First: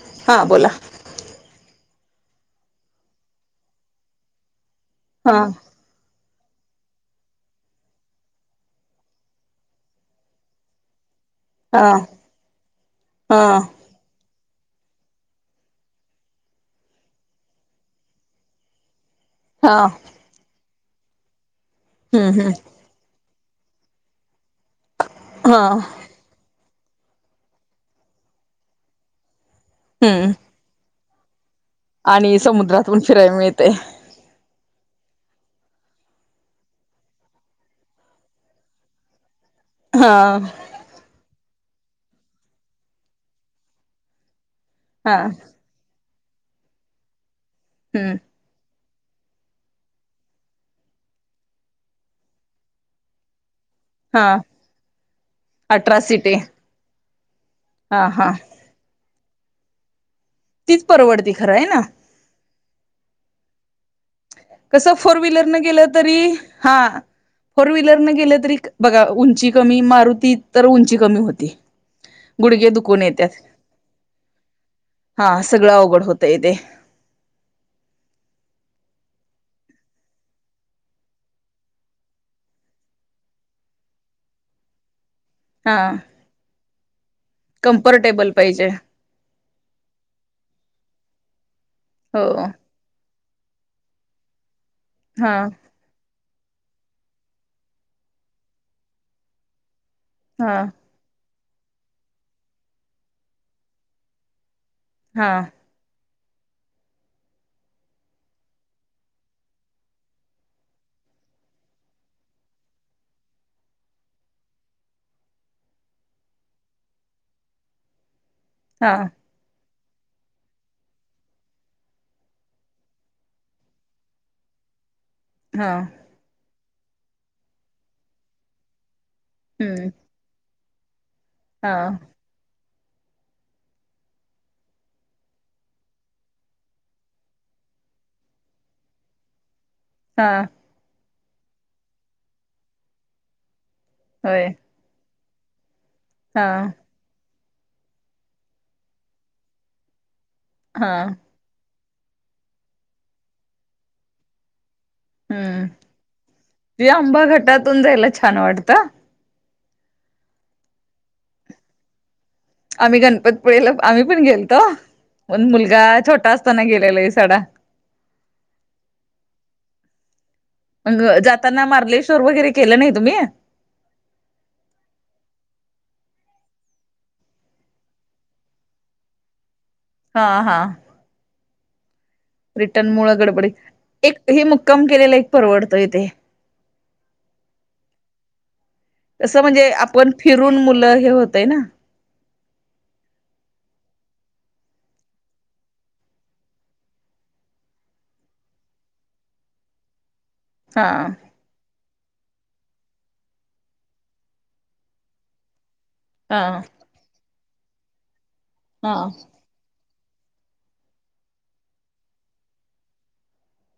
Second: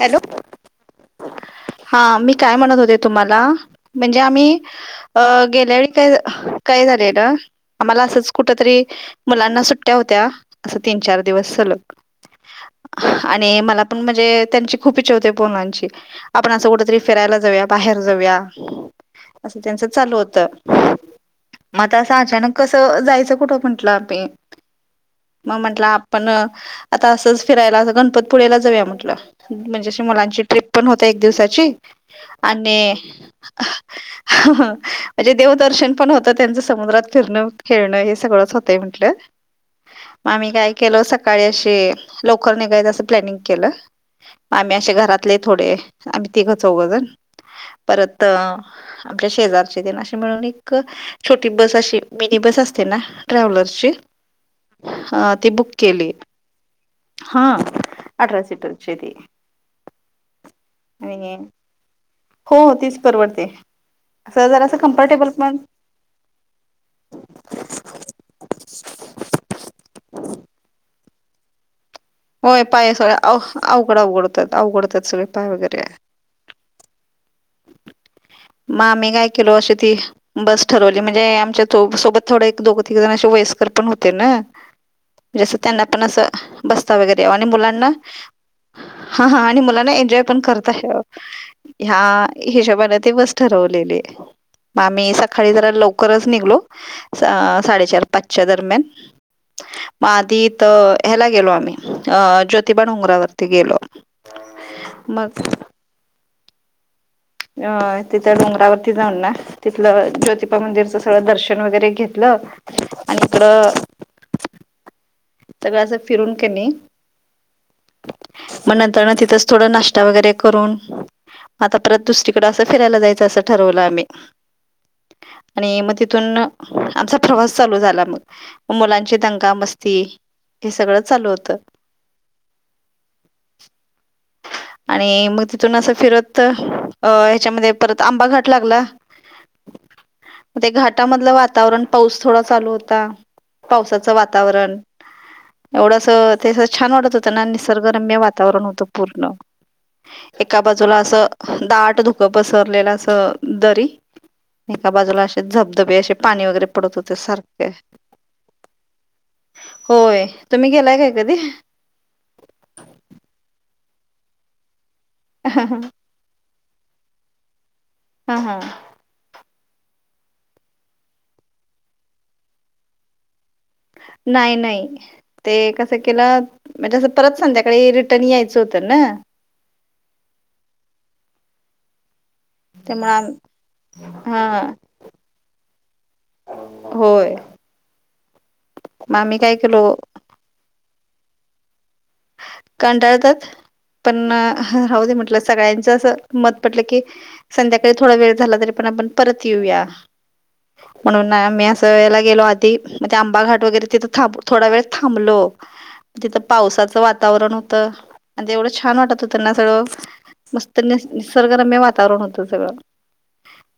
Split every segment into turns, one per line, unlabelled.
Hello!
हा बोला
हा मी काय म्हणत होते तुम्हाला, म्हणजे आम्ही अ
हा
गेल्या त्या काय झालेलं आम्हाला असंच कुठ तरी मुलांना सुट्ट्या होत्या असं तीन चार दिवस
हा
सलग
हा
आणि मला पण म्हणजे त्यांची खूप इच्छा होती पोनांची आपण असं कुठतरी फिरायला जाऊया बाहेर जाऊया असं
हा
त्यांचं चालू होतं मता असं
हम्म हम्म
अचानक कसं जायचं कुठं म्हंटलं आ पी म
हा
म्हटलं आप पण आता असंच फिरायला गणपतपुळेला जाऊया म्हटलं म्हणजेशी
हम्म
मुलांची ट्रिप होता एक दिवसाची
आणि समुद्रातून फिरायला मिळतय.
म्हणजे देवदर्शन पण होतं, त्यांचं समुद्रात फिरणं खेळणं हे सगळंच होतंय म्हटलं.
हा
म आम्ही काय केलं सकाळी अशे लवकर निघायच असं प्लॅनिंग केलं. आम्ही आशे
हा
घरातले थोडे आम्ही तिघ चौघ जण
हम्म
परत अ आपल्या शेजारचे दिन अशे मिळून एक छोटी बस अशी मिनी बस असते ना ट्रॅव्हलरची
हा
हा ती बुक
अठरा
केली.
सीटे
हा
हा हा
अठरा सिटर चीये ती.
तीच परवडती
आणि
खरं आहे ना
हो हो तीच परवडते असं जरासं
कसं फोर
कम्फर्टेबल
व्हीलर
पण
न गेलं तरी हा. फोर व्हीलरने गेलं तरी बघा उंची कमी मारुती तर उंची कमी होती.
होय
गुडघे
पाय
दुखून
स
येतात
अवघ अवघड अवघडतात अवघडतात सगळे पाय वगैरे
त य दे.
म आम्ही काय केलो अशी ती बस ठरवली म्हणजे आमच्या सो सोबत थोडं एक दोघ तीग जण असे वयस्कर पण होते ना. म्हणजें असं
हा
त्यांना पण असं बसता वगैरे यावं आणि मुलांना
कम्फर्टेबल पाहिजे
हा हा आणि मुलांना एन्जॉय पण करता यावा ह्या
हो
हिशोबाण ती बस ठरवलेली म आमी
हा
सकाळी जरां लव करच करच निघलो अ साडेचार पाचच्या दरम्यान म आधी
हा
इथं ह्याला गेलो आम्ही अ ज्योतिबा न उनगरावरती गेलो
हा
मग अ तिथ डोंगरावरती जाऊन ना तिथलं ज्योतिबा मंदिरच सगळं दर्शन वगैरे घेतलं. आणि इकडं सगळं अस फिरून क नाही. मग
हा
नंतर ना तिथ थोड नाष्टा वगैरे करून आता परत दुसरीकडे असं फिरायला जायचं, असं ठरवलं आम्ही
हा
आणि म तिथून आमचा प्रवास चालू झाला म मुलांची दंगा
हम्म
मस्ती हे सगळं चालूत
हा!
[inaudible] आणि मग तिथून असं फिरत अ ह्याच्यामध्ये परत आंबा घाट लागला.
हा
[inaudible] ते घाटामधलं वातावरण पाऊस थोडा चालू होता पावसाचं
होय
वातावरण. एवढंस
हा
तेअस छान वाटत होतं ना निसर्गरम्य वातावरण होतं पूर्ण. एका
हा
बाजूला असं दाट धुकं पसरलेलं अस दरी एका बाजुला असे
हम्म
धबधबे असे पाणी वगैरे पडत होते सारखे
त्याला छान वाटता.
होय तुम्ही गेलाय काय कधी
आम्ही गणपतपुळेला आम्ही पण गेलतो. मण मुलगा छोटा असताना गेलेला आहे सडा
हा हा
मग जाताना मार्लेश्वर वगैरे केलं नाही तुम्ही
नाही नाही ते कसं केलं म्हणजें परत संध्याकाळी रिटर्न यायचं होतं ना.
हा हा रिटर्न मुळ
त्यामुळे आम
गडबडी एक हे
हा
मुक्काम केलेला एक परवडतो ईथे.
होय. मग आम्ही
तसं
काय
म्हणजे
केलो
आपण फिरून मुलं हे होतय ना.
कंटाळतात पण राहुदे म्हटलं सगळ्यांच अस मत म्हटल की संध्याकाळी थोडा वेळ झाला तरी पण आपण परत येऊया.
हा
मी अस याला गेलो आधी आंबा घाट तिथं थांब थोडा वेळ थांबलो. तिथ
हा
पावसाच वातावरण होत आणि ते एवढं
हा
छान वाटत होत ना सगळ. मस्त नि निसर्ग रम्य वातावरण होत सगळं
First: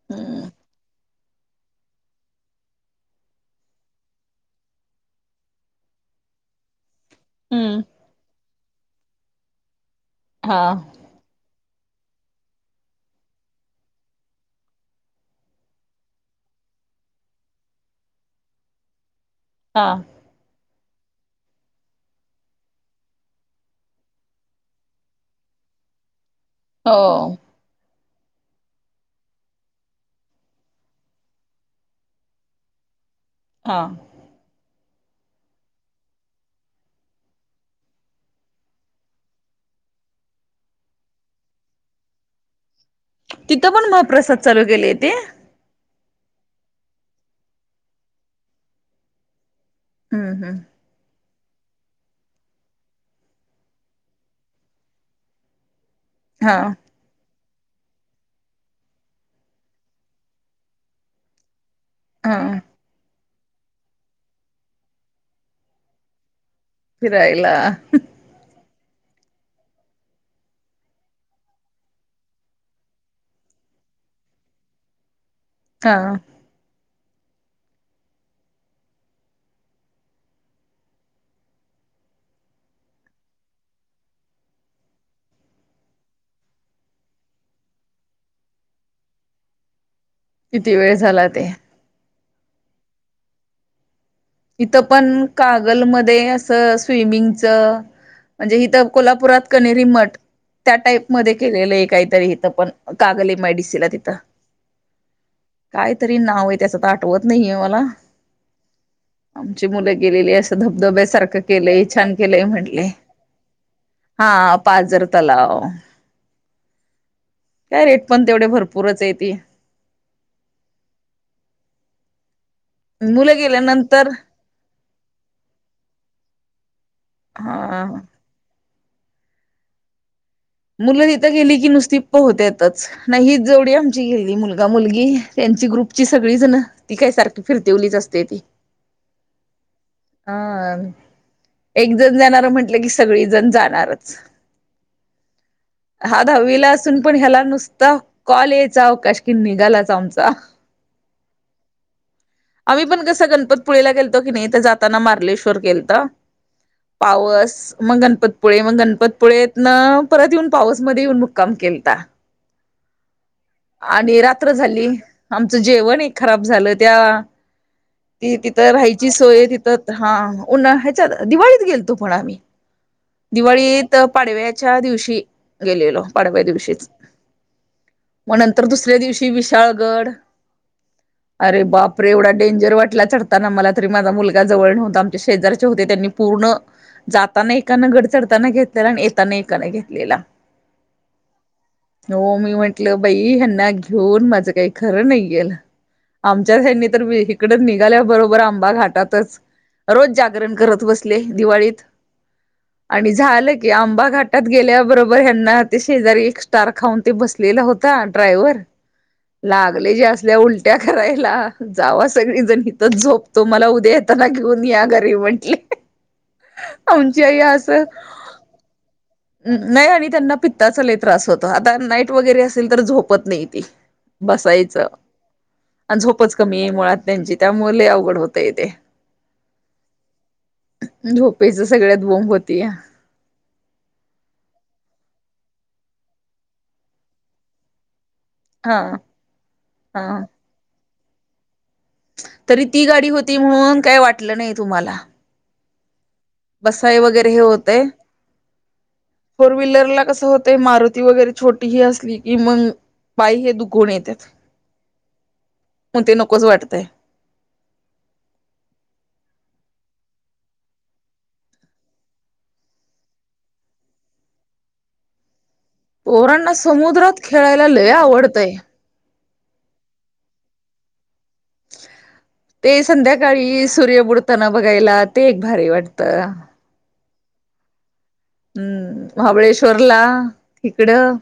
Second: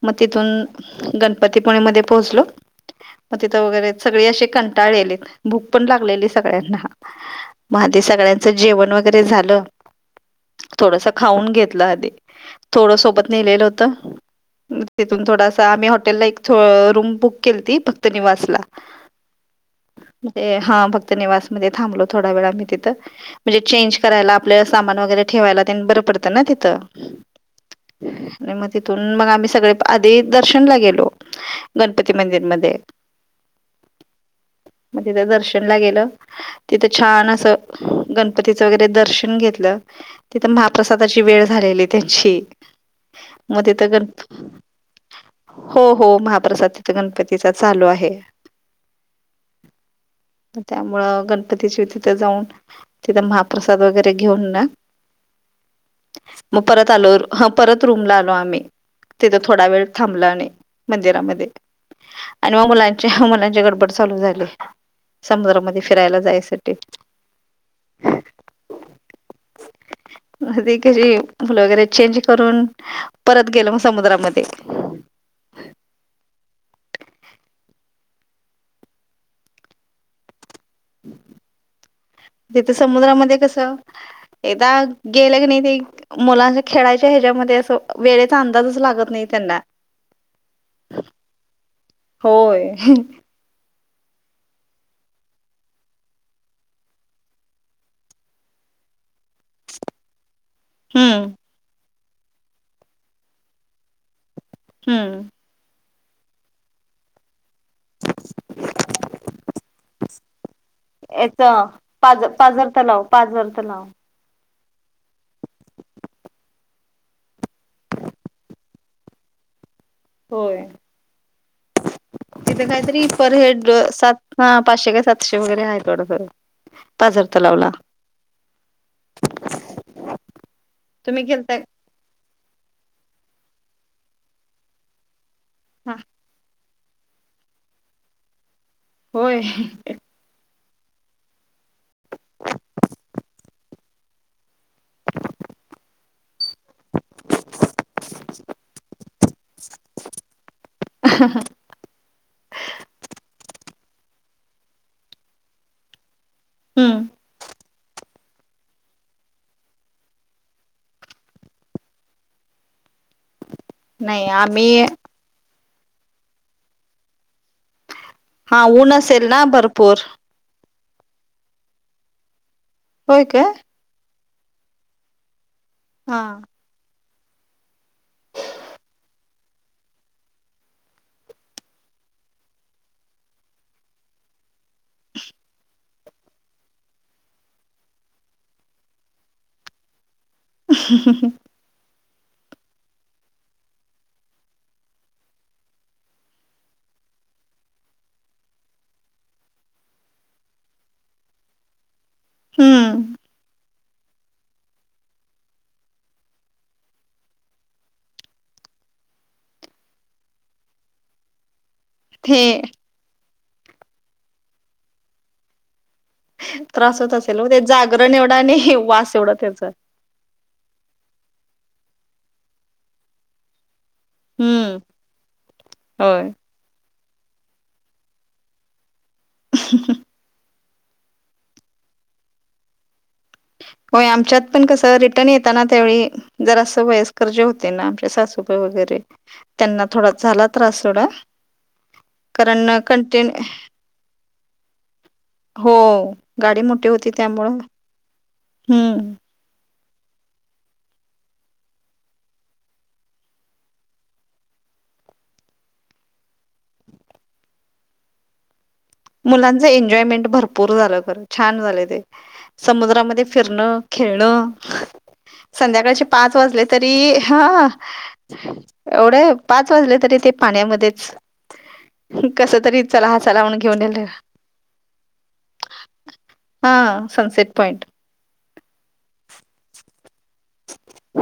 मग
हम्म
तिथून गण पतीपणेमध्येध्ये पोहोचलो. मग तिथं वगैरे सगळी असे कंटाळलेलेत भूक पण लागलेली सगळ्यांना
हम्म
मग सगळ्यांच जेवण वगैरे झालं.
हा
थोडस खाऊन घेतलं आधी थोडं सोबत नेलेलं होत. तिथून थोडासा आम्ही हॉटेल ला एक रूम बुक केली त भक्त निवास ला [inaudible]
हां
म्हणजे हा भक्त निवास मध्ये थांबलो थोडा वेळा मी तिथं म्हणजे चेंज करायला आपल्या सामान वगैरे ठेवायला बर पडत ना तिथं
हो
आणि मग तिथुन मग आम्ही सगळे आधी दर्शनला गेलो. गणपती मंदिरमध्ये.
हा
मग तिथं दर्शनला गेलं तिथं छान असं गणपतीचं वगैरे दर्शन घेतलं तिथं महाप्रसादाची वेळ झालेली त्यांची
तिथं
मध्ये
पण
तग
महाप्रसाद चालू केले ते
हो हो महाप्रसाद तिथ गणपतीचा चालु आहे.
हम् हम्म
त्यामुळं गणपतीची तिथं जाऊन तिथं महाप्रसाद वगैरे घेऊन ना मग
हा
परत आलो परत रूमला आलो आम्ही तिथं थोडा वेळ थांबल आणि मंदिरामध्ये
हा
आणि मग मुला मलांची गडबड चालु झाली समुद्रामध्ये फिरायला जायसाठी.
फिरायला
ह कशी फुल वगैरे चेंज करून परत गेलो मग समुद्रामध्ये.
हा
तिथे समुद्रामध्ये कस एकदा गेल क नाही ते मुलांना खेळायच्या याच्यामध्ये अस वेळेचा अंदाज अस लागत नाही त्यांना.
किती वेळ झाला ते.
होय.
इथंपण कागलमध्ये असं स्विमिंगच म्हणजे हिथ कोल्हापुरात कनेरी मठ. त्या टाईप
हम्म
मध्ये केलेल काहीतरी इथ पण कागल एमआयडीसीला तिथ
हम्म
काय तरी नाव आहे त्याचं तर आठवत नाहीे मला आमची मुलं गेलेली असं
याच
धबधब्यासारखं केलंय छान
पाज
केलंय
पाझर
म्हटलंय
तलाव पाझर तलाव.
हा पाजर तलाव काय रेट पण तेवढे भरपूरच आहे ती
होय तिथे काहीतरी पर
मुलं
हेड
गेल्यानंतर
सात हा पाचशे का सातशे वगैरे आहे थोडस पाजारथ लावला
हा मुलं
तुम्ही
तिथं गेली
गेलताय
की नुसती पोहते येतच नाही ही जवढ आमची गेली मुलगा मुलगी त्यांची
हा
ग्रुपची सगळी जण ती काय सारखी फिरतेवलीच असते ती
होय
हा एकजण जाणार म्हंटलं की सगळीजण जाणारच हा दहावीला असून पण ह्याला नुसता कॉल यायचा अवकाश किन निघालायचा आमचा
ह ह
आम्ही पण कसं गणपतपुळीला गेलतो की नाही तर जाताना मार्लेश्वर गेल तर
हम्म
पावस मग गणपतपुळे मग गणपतपुळेतनं परत येऊन पाऊसमध्ये येऊन मुक्काम केलता. आणि
नाही
रात्र
आम्ही
झाली आमचं जेवण एक खराब झाल त्या ती
हा
तिथं
ऊन
राहायची
असेल ना
सोय तिथं
भरपूर
हा ह्याच्यात दिवाळीत गेलतो पण आम्ही
होय काय
दिवाळीत पाडव्याच्या दिवशी गेलेलो
हा.
पाडव्या दिवशीच मग नंतर दुसऱ्या दिवशी विशाळगड
ह
अरे बापरे एवढा डेंजर वाटला चढताना मला तरी माझा मुलगा जवळ नव्हता आमच्या शेजारच्याचे होते त्यांनी पूर्ण जाताना एकाना घड चडताना घेतलेला आणि येताना एकाने घेतलेला
ह
हो मी म्हटलं बाई ह्यांना घेऊन माझं काही खरं नाही गेलं आमच्या साईडनी तर इकडच निघाल्या बरोबर आंबा घाटातच रोज जागरण करत बसले दिवाळीत
हम्म
आणि झालं की आंबा घाटात गेल्याबरोबर ह्यांना ते शेजारी एक स्टार खाऊन ते बसलेला होता ड्रायव्हर लागले जे असल्या उलट्या करायला जावा
ते
सगळेजण हथच झोपतो मला उद्या येताना घेऊन या घरी म्हटले
त्रास होत असेल मग ते जागरण एवढा आणि वा
नाही आणि त्यांना पित्ताचा त्रास होत आता नाईट वगैरे असेल तर झोपत नाही ती
हम्म
बसायचं आणि
होय.
झोपच कमी आहे मुळात त्यांची त्यामुळे अवघड होतय तेे
ह
झोपेचा सगळ्यात बोंब होते या
हो आमच्यात पण कसं रिटर्न येताना त्यावेळी जर असं वयस् कर्जे होते ना आमच्या सासू
हा
वरे त्यांना थोडा
हा
झाला तास होड
तरी ती गाडी होती म्हणून काय वाटलं नाही तुम्हाला
हो गाडी मोठी
बसाय
होती
वगैरे हे
त्यामुळं
होतय
हम्म
फोर व्हीलरला कसं होतंय मारुती वगैरे छोटी ही असली की मग बाई हे दुखून येतात मण ते नकोच वाटतय
मुलांचं एन्जॉयमेंट भरपूर झालं खरं छान झालं ते समुद्रामध्ये फिरणं खेळणं संध्याकाळचे पाच
पोरांना
वाजले तरी
समुद्रात खेळायला
ह
लय आवडतंय
एवढे पाच वाजले तरी ते पाण्यामध्येच कस
ते
तरी चला ह चला म्हण.
संध्याकाळी सूर्य बुडताना बघायला ते एक भारी वाटत.
हा सनसेट पॉईंट.
हम्म महाबळेश्वरला इिकडं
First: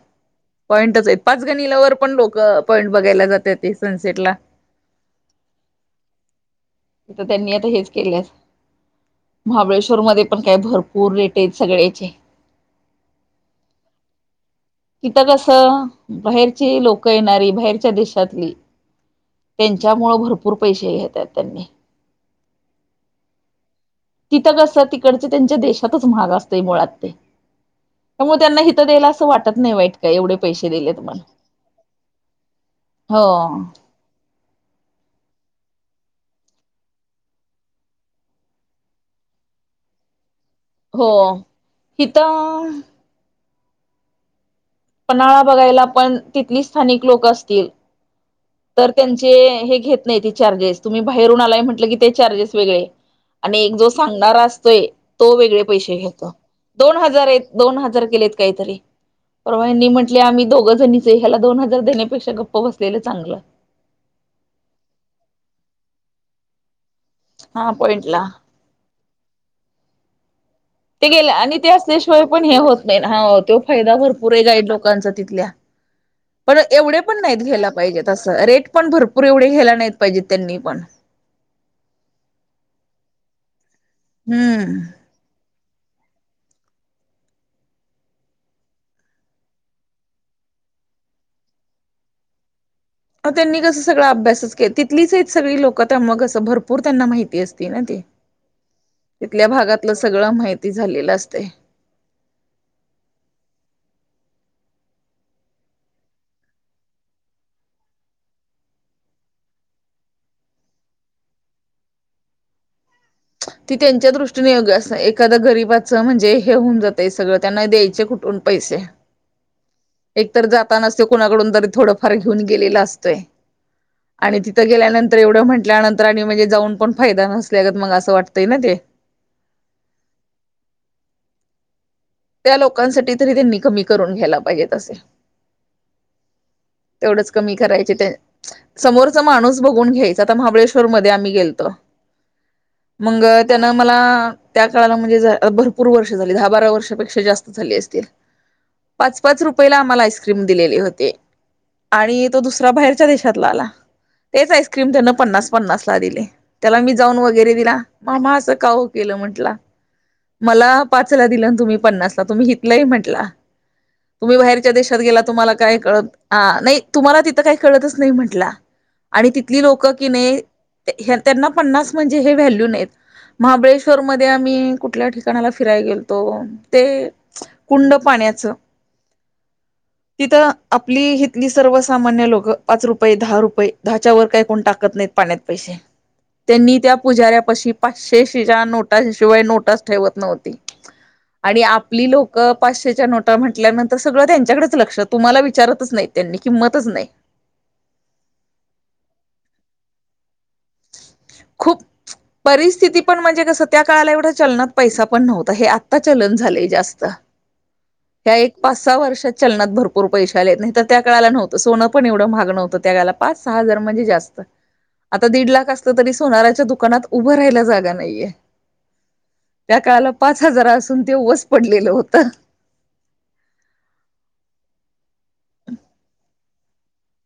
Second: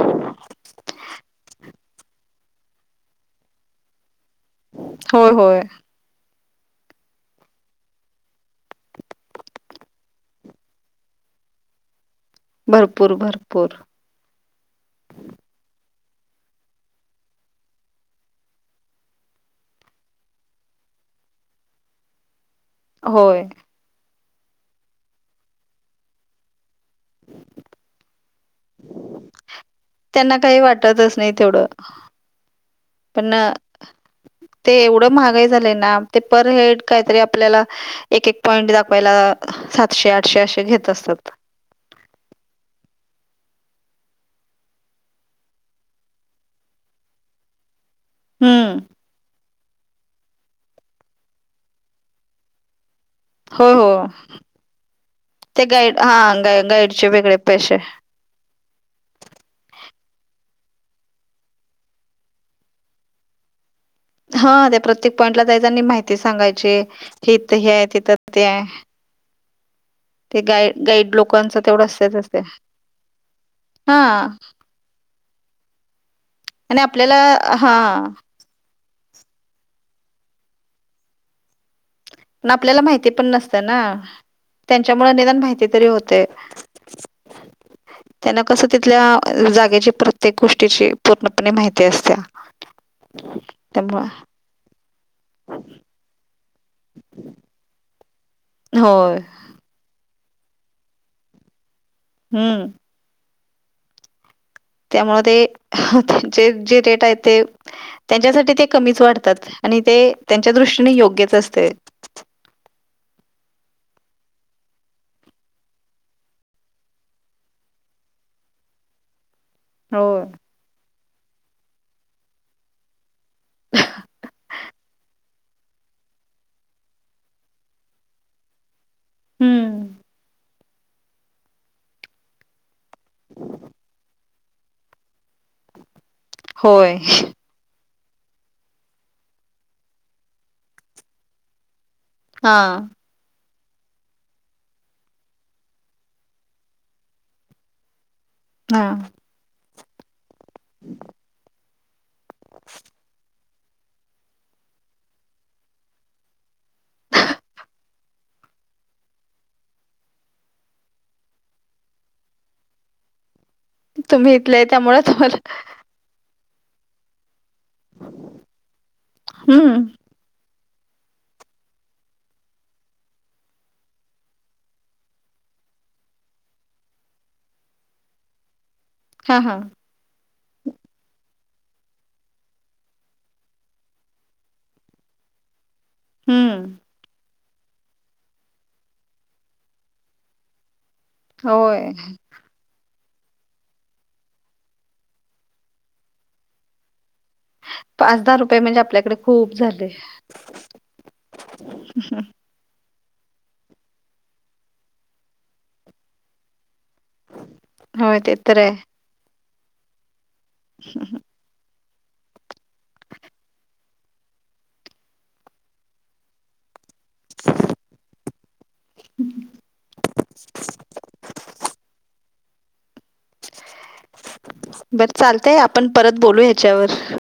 पॉइंटच आहेत पाच गणी लवर. पण लोक पॉईंट बघायला जातात ते सनसेट ला.
होय होय.
तर त्यांनी आता हेच केलेस. महाबळेश्वर मध्ये पण काय भरपूर रेट आहेत सगळ्याचे.
भरपूर भरपूर.
किथं कस बाहेरची लोक येणारी बाहेरच्या देशातली. त्यांच्यामु भरपूर पैसे घेतात त्यांनी.
होय.
तिथं कसं तिकडच त्यांच्या देशातच महाग असतय मुळात ते. तर मग त्यांना हित द्यायला असं वाटत नाही वाईट. काय एवढे
त्यांना काही
पैसे दिलेत
वाटतच
मला
नाही तेवढं पण.
हो
ते एवढं महागाई झालंय ना ते पर हेड काहीतरी आपल्याला. एक एक पॉइंट दाखवायला सातशे आठशे असे घेत.
हो
असतात.
तिथं पन्हाळा बघायला पण तिथली स्थानिक लोक असतील.
हं.
तर त्यांचे हे घेत नाही ते चार्जेस तुम्ही बाहेरून आलाय म्हटलं की ते चार्जेस वेगळे आणि
होय,
एक जो
हो.
सांगणारा असतोय तो वेगळे
ते
पैसे
गाईड
घेतो
हां, गाई
दोन
गाईडचे
हजार
वेगळे
आहेत
पैसे.
दोन हजार केलेत काहीतरी परवा यांनीनी म्हटले आम्ही दोघं जणीचे ह्याला दोन हजार देण्यापेक्षा गप्प बसलेलं चांगलं.
हा त्या प्रत्येक पॉईंटला जायचनी माहिती सांगायची हे इथं हे
हा
आहे तिथं
पॉईंटला
ते आहे. ते गा
ते गेले आणि ते असल्याशिवाय पण हे होत नाही हा तो फायदा
हां
भरपूर आहे गाईड लोकांचा पण
आणि
एव
आपल्याला
पण नाही्या
हां.
पाजे पण भरपूर एवढे घ्यायला नाहीत पाहिजेत त्यांनी पण.
प आपल्याला माहिती पण नसते ना
हम्म
त्यांच्यामुळे अदान माहिती तरी होत. ते. त्यांना कसं तिथल्या जागेची प्रत्येक गोष्टीची पूर्णपणे माहिती असत. [inaudible]
त्यांनी कसं सगळा अभ्यासच के. तच सग लोक म अस भरपूर त्यांना माहिती अस ते
होय
तथल्या भाग लं सगळं माहिती झालेलं असते.
हम्म. त्यामुळे ते जे रेट आहे ते. त्यांच्यासाठी ते कमीच वाढतात आणि ते त्यांच्या दृष्टीने योग्यच असते.
ती त्यांच्या दृष्टीने एख्या गरीिबाचं म्हणजे हे होऊन जातय सगळं त्यांना द्यायचे कुठ दोन पैसे
[unintelligible] होय
एकतर जाता नसते कुणाकडून तरी थोडंफार घेऊन गेलेला असतोय. आणि तिथं गेल्यानंतर एवढं म्हटल्यानंतर आणि म्हणजे जाऊन पण फायदा नसल्या ग मग असं वाटत. हो ते ना दे.
हम्म.
त्या लोकांसाठी तरी त्यांनी कमी करून घ्यायला पाहिजेत असे.
होय
तेवढंच कमी करायचे ते. समोरचा माणूस बघून घ्यायच आता महाबळेश्वर मध्ये आम्ही गेलतो.
हा
मग त्यान मला त्या काळाला म्हणजे भरपूर वर्ष झाली दहा बारा वर्षापेक्षा. जास्त झाली असतील.
हा.
पाच पाच रुपयाला आम्हाला आईस्क्रीम दिलेली होते. आणि तो दुसरा बाहेरच्या देशातला आला तेच आईस्क्रीम त्यान पन्नास पन्नास ला दिले त्याला मी जाऊन वगैरे दिला मामा असं का हो केलं म्हंटलं मला पाचला दिलं ना तुम्ही पन्नासला तुम्ही हितलंही म्हंटला तुम्ही
इथले आहे
बाहेरच्या देशात
त्यामुळे
गेला तुम्हाला काय कळत ह नाही तुम्हाला तिथं काही कळतच नाही म्हंटला आणि तिथली
हम्म
लोक कि नाही त्यांना पन्नास म्हणजे हे व्हॅल्यू नाही महाबळेश्वर मध्ये आम्ही कुठल्या ठिकाणाला फिरायला गेलतो ते कुंड पाण्याचं
हा हा
तिथं आपली ही तली सर्व सामान्य लोक पाच रुपये दहा रुपये दहाच्या वर काही कोण टाकत नाहीत पाण्यात पैसे
हम्म
त्यांनी त्या पुजाऱ्यापाशी पाचशेेच्या नोटाशिवाय नोटस ठेवत नव्हती आणि
होय
आपली लोक पाचशेच्या नोटा म्हटल्यानंतर सगळं त्यांच्याकडेच लक्ष तुम्हाला विचारतच नाही त्यांनी किंमतच नाही
पाच दहा रुपये म्हणजे आपल्याकडे खूप झाले
खूप
ह
परिस्थिती पण म्हणजे कसं त्या काळाला एवढ्या चलनात पैसा पण नव्हता हे आत्ता चलन झालेय जास्त.
होय
ह
ते
एक
तर आहे
पाच सहा वर्षात चलनात भरपूर पैश आले नाही तर त्या काळाला नव्हत. सोनं पण एवढं मागणं होतं त्या गाला पाच सहा हजार म्हणजे जास्त आता दीड लाख असलं तरी सोनाार्याच्या दुकानात उभं राहिला जागा नाहीये. त्या काळाला पाच हजार असून ते वस पडलेलं होतं.
बर चालतंय आपण परत बोलू ह्याच्यावर